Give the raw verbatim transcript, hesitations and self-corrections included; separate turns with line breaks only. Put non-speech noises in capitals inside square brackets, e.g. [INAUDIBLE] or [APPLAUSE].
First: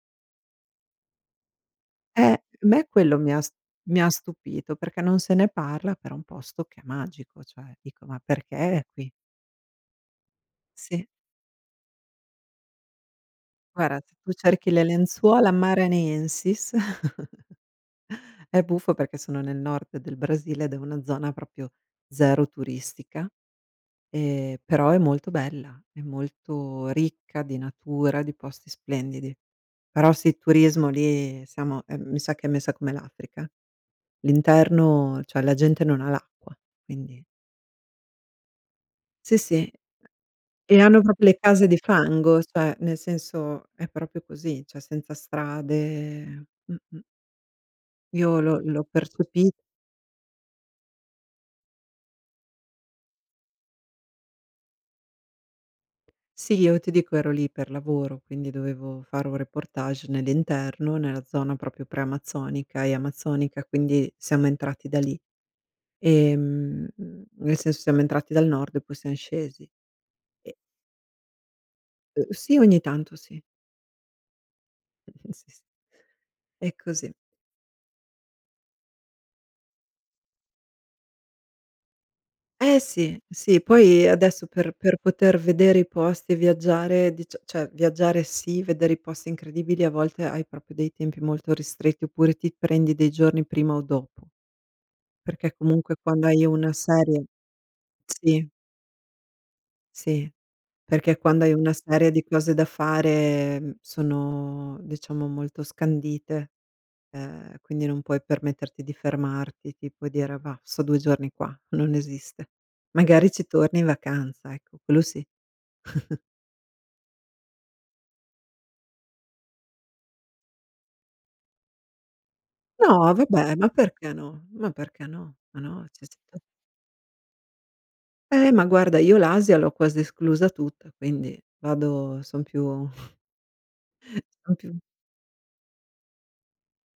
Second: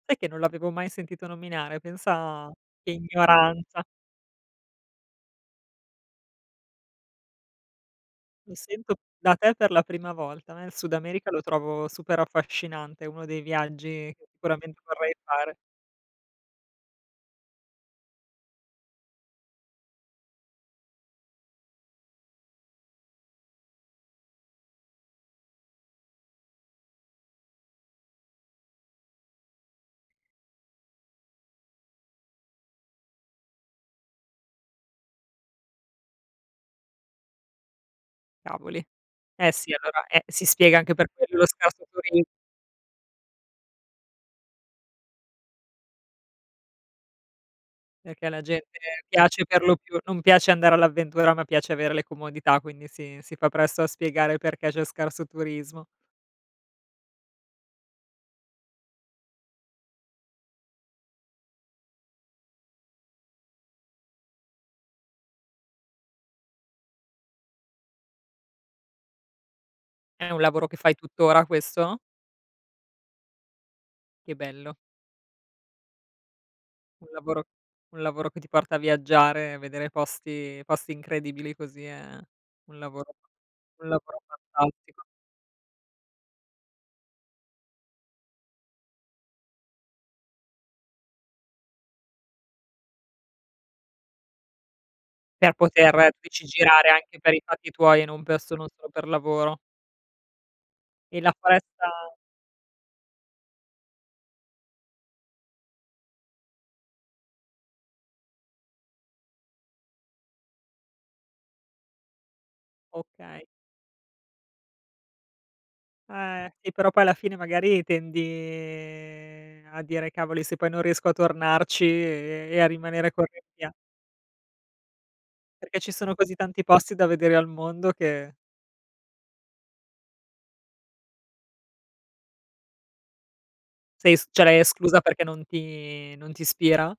Sai che non l'avevo mai sentito nominare?
Eh,
Pensa
me
che
quello mi ha s
ignoranza.
mi ha stupito, perché non se ne parla però un posto che è magico, cioè, dico ma perché
Lo
è
sento,
qui?
da te per la prima volta, a me il Sud
Sì.
America lo trovo super affascinante, uno dei
Guarda,
viaggi
se
che
tu cerchi
icuramente
le
vorrei
lenzuola
fare.
Maranhenses [CHUCKLES] è buffo perché sono nel Nord del Brasile ed è una zona propio zero turistica, e però è molto bella, è molto ricca di natura, di posti splendidi. Però sì, turismo lì siamo, ehm, mi sa che è messa come l'Africa. L'interno, cioè la gente non ha l'acqua, quindi.
Cavoli.
Sì,
Eh
sì.
sì, allora, eh si spiega
E
anche
hanno
per
propo le
quello lo
case di
scarso turi
fango, cioè, nel senso è propio così, cioè senza strade mh-mh.
Perché
Io
alla
l'ho
gente
l'ho
piace
percepi
per lo più non piace andare all'avventura, ma piace avere le comodità quindi si si fa presto a spiegare perché c'è scarso turismo.
Sì, io ti dico ero lì per lavoro, quindi dovevo fare un reportage nell'interno, nella zona proprio preamazzonica e amazzonica, quindi siamo entrati da lì. Ehm, mhmm, nel senso siamo entrati dal Nord e poi sian scesi.
È un
E
lavoro che fai tuttora questo?
Uhm sì, ogni tanto sì.
Che bello.
[CHUCKLES] Sì, s E
Un
così.
lavoro un lavoro che ti porta a viaggiare, vedere posti posti incredibili così, è un
Eh
lavoro
sì, sì,
un
poi
lavoro
adesso per per
fantastico.
poter vedere i posti e viaggiare, dicia ceh viaggiare sì, vedere i posti incredibili a volte hai propio dei tempi molto ristretti, oppure ti prendi dei giorni prima o dopo.
Per
Perché comunque
poter,
quando hai
dici
una
girare anche
serie
per i fatti tuoi, e non per
sì.
sono solo per lavoro.
Sì, perché
E la
quando hai una
foresta
serie di cose da fare, mhmm, sono, diciamo molto scandite, ehm, quindi non puoi permetterti di fermarti, tipo dire: "Bah, sto due giorni qua", non esiste. Magari
Okay.
ci torni in vacanza, ecco, quello sì. [CHUCKLES]
Eh, e però poi alla fine magari tendi ehm, a dire "cavoli se poi non riesco a tornarci e e a rimanere
No,
col
vabbè, ma
rimpia"
perché no? Ma perché no? Ma
Perché
no
ci
ceh
sono
se
così
te
tanti posti da vedere al mondo che
Eh ma guarda, io l'Asia l'ho quasi esclusa tutta, quindi, vado son più
Sei
[CHUCKLES]
s ceh
son
l'hai
più
esclusa perché non ti non t'ispira?